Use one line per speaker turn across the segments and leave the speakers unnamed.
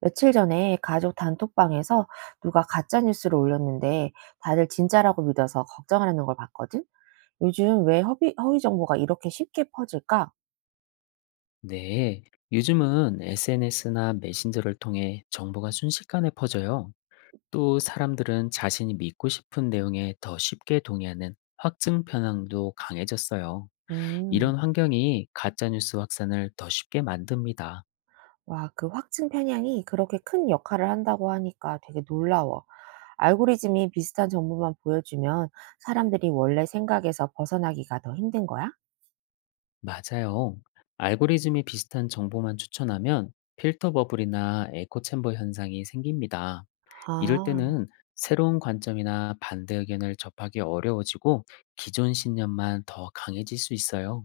며칠 전에 가족 단톡방에서 누가 가짜 뉴스를 올렸는데 다들 진짜라고 믿어서 걱정하는 걸 봤거든? 요즘 왜 허위 정보가 이렇게 쉽게 퍼질까?
네, 요즘은 SNS나 메신저를 통해 정보가 순식간에 퍼져요. 또 사람들은 자신이 믿고 싶은 내용에 더 쉽게 동의하는 확증 편향도 강해졌어요.
음,
이런 환경이 가짜뉴스 확산을 더 쉽게 만듭니다.
와, 그 확증 편향이 그렇게 큰 역할을 한다고 하니까 되게 놀라워. 알고리즘이 비슷한 정보만 보여주면 사람들이 원래 생각에서 벗어나기가 더 힘든 거야?
맞아요. 알고리즘이 비슷한 정보만 추천하면 필터 버블이나 에코 챔버 현상이 생깁니다. 이럴
아.
때는 새로운 관점이나 반대 의견을 접하기 어려워지고 기존 신념만 더 강해질 수 있어요.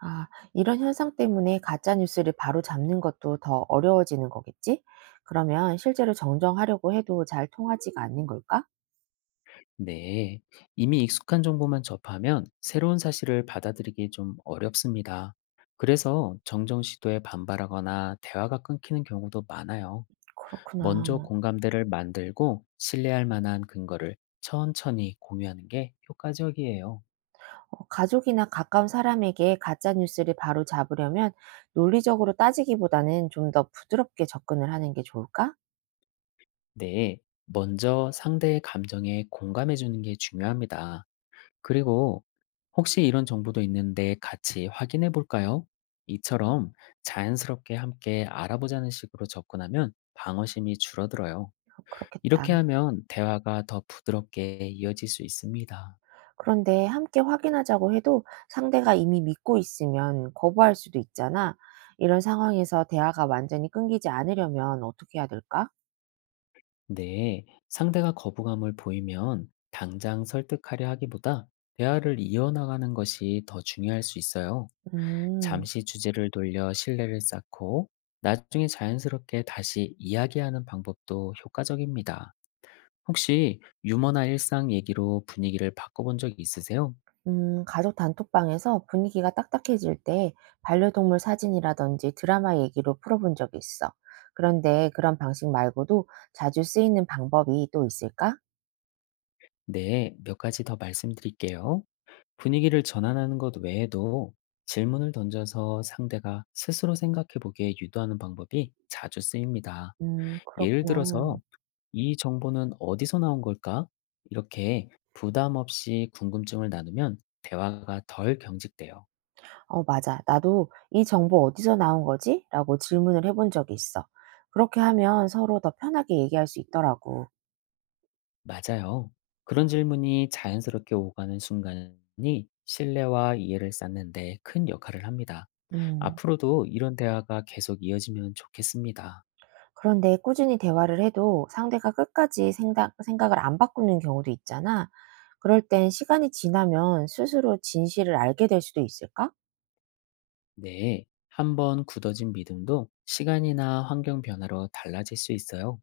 아, 이런 현상 때문에 가짜 뉴스를 바로 잡는 것도 더 어려워지는 거겠지? 그러면 실제로 정정하려고 해도 잘 통하지가 않는 걸까?
네. 이미 익숙한 정보만 접하면 새로운 사실을 받아들이기 좀 어렵습니다. 그래서 정정 시도에 반발하거나 대화가 끊기는 경우도 많아요. 먼저
그렇구나.
공감대를 만들고 신뢰할 만한 근거를 천천히 공유하는 게 효과적이에요.
어, 가족이나 가까운 사람에게 가짜 뉴스를 바로 잡으려면 논리적으로 따지기보다는 좀 더 부드럽게 접근을 하는 게 좋을까?
네. 먼저 상대의 감정에 공감해 주는 게 중요합니다. 그리고 "혹시 이런 정보도 있는데 같이 확인해 볼까요?" 이처럼 자연스럽게 함께 알아보자는 식으로 접근하면 방어심이 줄어들어요.
그렇겠다.
이렇게 하면 대화가 더 부드럽게 이어질 수 있습니다.
그런데 함께 확인하자고 해도 상대가 이미 믿고 있으면 거부할 수도 있잖아. 이런 상황에서 대화가 완전히 끊기지 않으려면 어떻게 해야 될까?
네, 상대가 거부감을 보이면 당장 설득하려 하기보다 대화를 이어나가는 것이 더 중요할 수 있어요.
음.
잠시 주제를 돌려 신뢰를 쌓고 나중에 자연스럽게 다시 이야기하는 방법도 효과적입니다. 혹시 유머나 일상 얘기로 분위기를 바꿔본 적이 있으세요?
가족 단톡방에서 분위기가 딱딱해질 때 반려동물 사진이라든지 드라마 얘기로 풀어본 적이 있어. 그런데 그런 방식 말고도 자주 쓰이는 방법이 또 있을까?
네, 몇 가지 더 말씀드릴게요. 분위기를 전환하는 것 외에도 질문을 던져서 상대가 스스로 생각해 보게 유도하는 방법이 자주 쓰입니다. 예를
그렇구나.
들어서, 이 정보는 어디서 나온 걸까? 이렇게 부담 없이 궁금증을 나누면 대화가 덜 경직돼요.
어, 맞아. 나도 이 정보 어디서 나온 거지? 라고 질문을 해본 적이 있어. 그렇게 하면 서로 더 편하게 얘기할 수 있더라고.
맞아요. 그런 질문이 자연스럽게 오가는 순간이 신뢰와 이해를 쌓는 데 큰 역할을 합니다.
음.
앞으로도 이런 대화가 계속 이어지면 좋겠습니다.
그런데 꾸준히 대화를 해도 상대가 끝까지 생각을 안 바꾸는 경우도 있잖아. 그럴 땐 시간이 지나면 스스로 진실을 알게 될 수도 있을까?
네, 한번 굳어진 믿음도 시간이나 환경 변화로 달라질 수 있어요.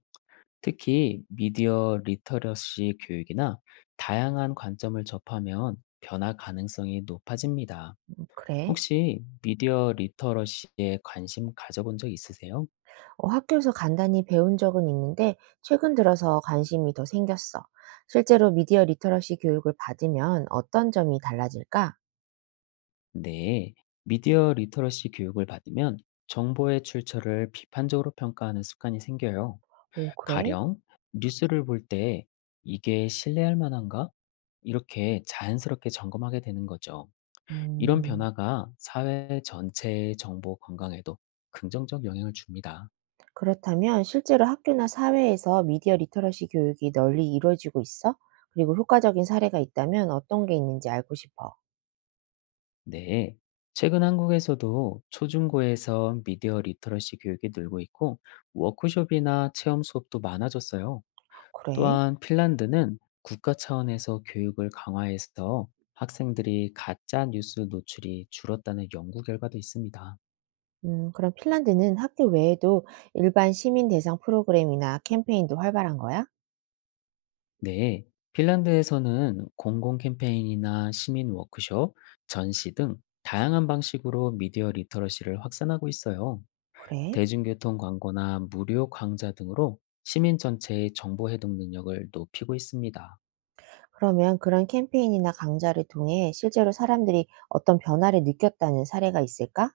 특히 미디어 리터러시 교육이나 다양한 관점을 접하면 변화 가능성이 높아집니다.
그래.
혹시 미디어 리터러시에 관심 가져본 적 있으세요?
어, 학교에서 간단히 배운 적은 있는데 최근 들어서 관심이 더 생겼어. 실제로 미디어 리터러시 교육을 받으면 어떤 점이 달라질까?
네, 미디어 리터러시 교육을 받으면 정보의 출처를 비판적으로 평가하는 습관이 생겨요.
오, 그래?
가령 뉴스를 볼 때 이게 신뢰할 만한가? 이렇게 자연스럽게 점검하게 되는 거죠. 이런
음,
변화가 사회 전체의 정보 건강에도 긍정적 영향을 줍니다.
그렇다면 실제로 학교나 사회에서 미디어 리터러시 교육이 널리 이루어지고 있어? 그리고 효과적인 사례가 있다면 어떤 게 있는지 알고 싶어.
네, 최근 한국에서도 초중고에서 미디어 리터러시 교육이 늘고 있고 워크숍이나 체험 수업도 많아졌어요.
그래?
또한 핀란드는 국가 차원에서 교육을 강화해서 학생들이 가짜 뉴스 노출이 줄었다는 연구 결과도 있습니다.
그럼 핀란드는 학교 외에도 일반 시민 대상 프로그램이나 캠페인도 활발한 거야?
네, 핀란드에서는 공공 캠페인이나 시민 워크숍, 전시 등 다양한 방식으로 미디어 리터러시를 확산하고 있어요.
그래?
대중교통 광고나 무료 강좌 등으로 시민 전체의 정보 해독 능력을 높이고 있습니다.
그러면 그런 캠페인이나 강좌를 통해 실제로 사람들이 어떤 변화를 느꼈다는 사례가 있을까?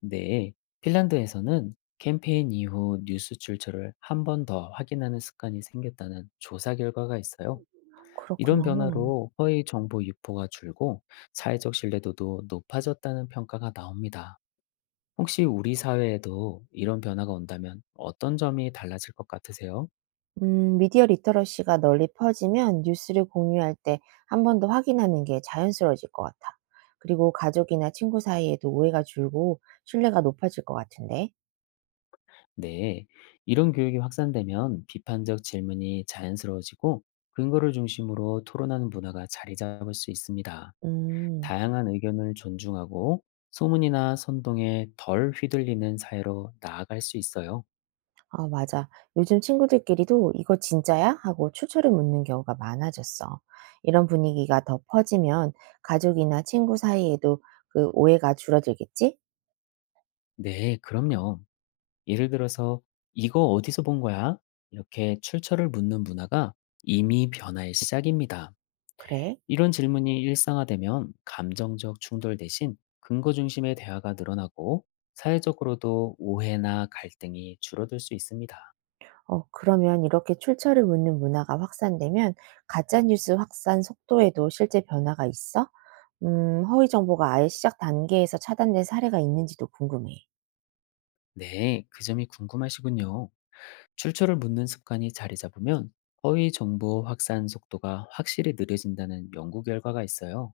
네, 핀란드에서는 캠페인 이후 뉴스 출처를 한 번 더 확인하는 습관이 생겼다는 조사 결과가 있어요. 이런
그렇구나.
변화로 허위 정보 유포가 줄고 사회적 신뢰도도 높아졌다는 평가가 나옵니다. 혹시 우리 사회에도 이런 변화가 온다면 어떤 점이 달라질 것 같으세요?
미디어 리터러시가 널리 퍼지면 뉴스를 공유할 때 한 번 더 확인하는 게 자연스러워질 것 같아. 그리고 가족이나 친구 사이에도 오해가 줄고 신뢰가 높아질 것 같은데.
네, 이런 교육이 확산되면 비판적 질문이 자연스러워지고 근거를 중심으로 토론하는 문화가 자리 잡을 수 있습니다.
음.
다양한 의견을 존중하고 소문이나 선동에 덜 휘둘리는 사회로 나아갈 수 있어요.
아, 맞아. 요즘 친구들끼리도 이거 진짜야? 하고 출처를 묻는 경우가 많아졌어. 이런 분위기가 더 퍼지면 가족이나 친구 사이에도 그 오해가 줄어들겠지?
네, 그럼요. 예를 들어서 이거 어디서 본 거야? 이렇게 출처를 묻는 문화가 이미 변화의 시작입니다.
그래.
이런 질문이 일상화되면 감정적 충돌 대신 근거 중심의 대화가 늘어나고 사회적으로도 오해나 갈등이 줄어들 수 있습니다.
어, 그러면 이렇게 출처를 묻는 문화가 확산되면 가짜뉴스 확산 속도에도 실제 변화가 있어? 허위 정보가 아예 시작 단계에서 차단된 사례가 있는지도 궁금해.
네, 그 점이 궁금하시군요. 출처를 묻는 습관이 자리 잡으면 허위 정보 확산 속도가 확실히 느려진다는 연구 결과가 있어요.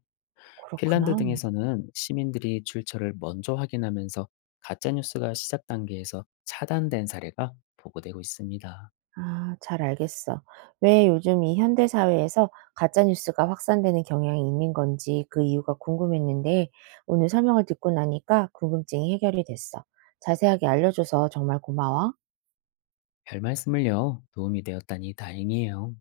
핀란드
그렇구나.
등에서는 시민들이 출처를 먼저 확인하면서 가짜뉴스가 시작 단계에서 차단된 사례가 보고되고 있습니다.
아, 잘 알겠어. 왜 요즘 이 현대 사회에서 가짜 뉴스가 확산되는 경향이 있는 건지 그 이유가 궁금했는데 오늘 설명을 듣고 나니까 궁금증이 해결이 됐어. 자세하게 알려줘서 정말 고마워.
별 말씀을요. 도움이 되었다니 다행이에요.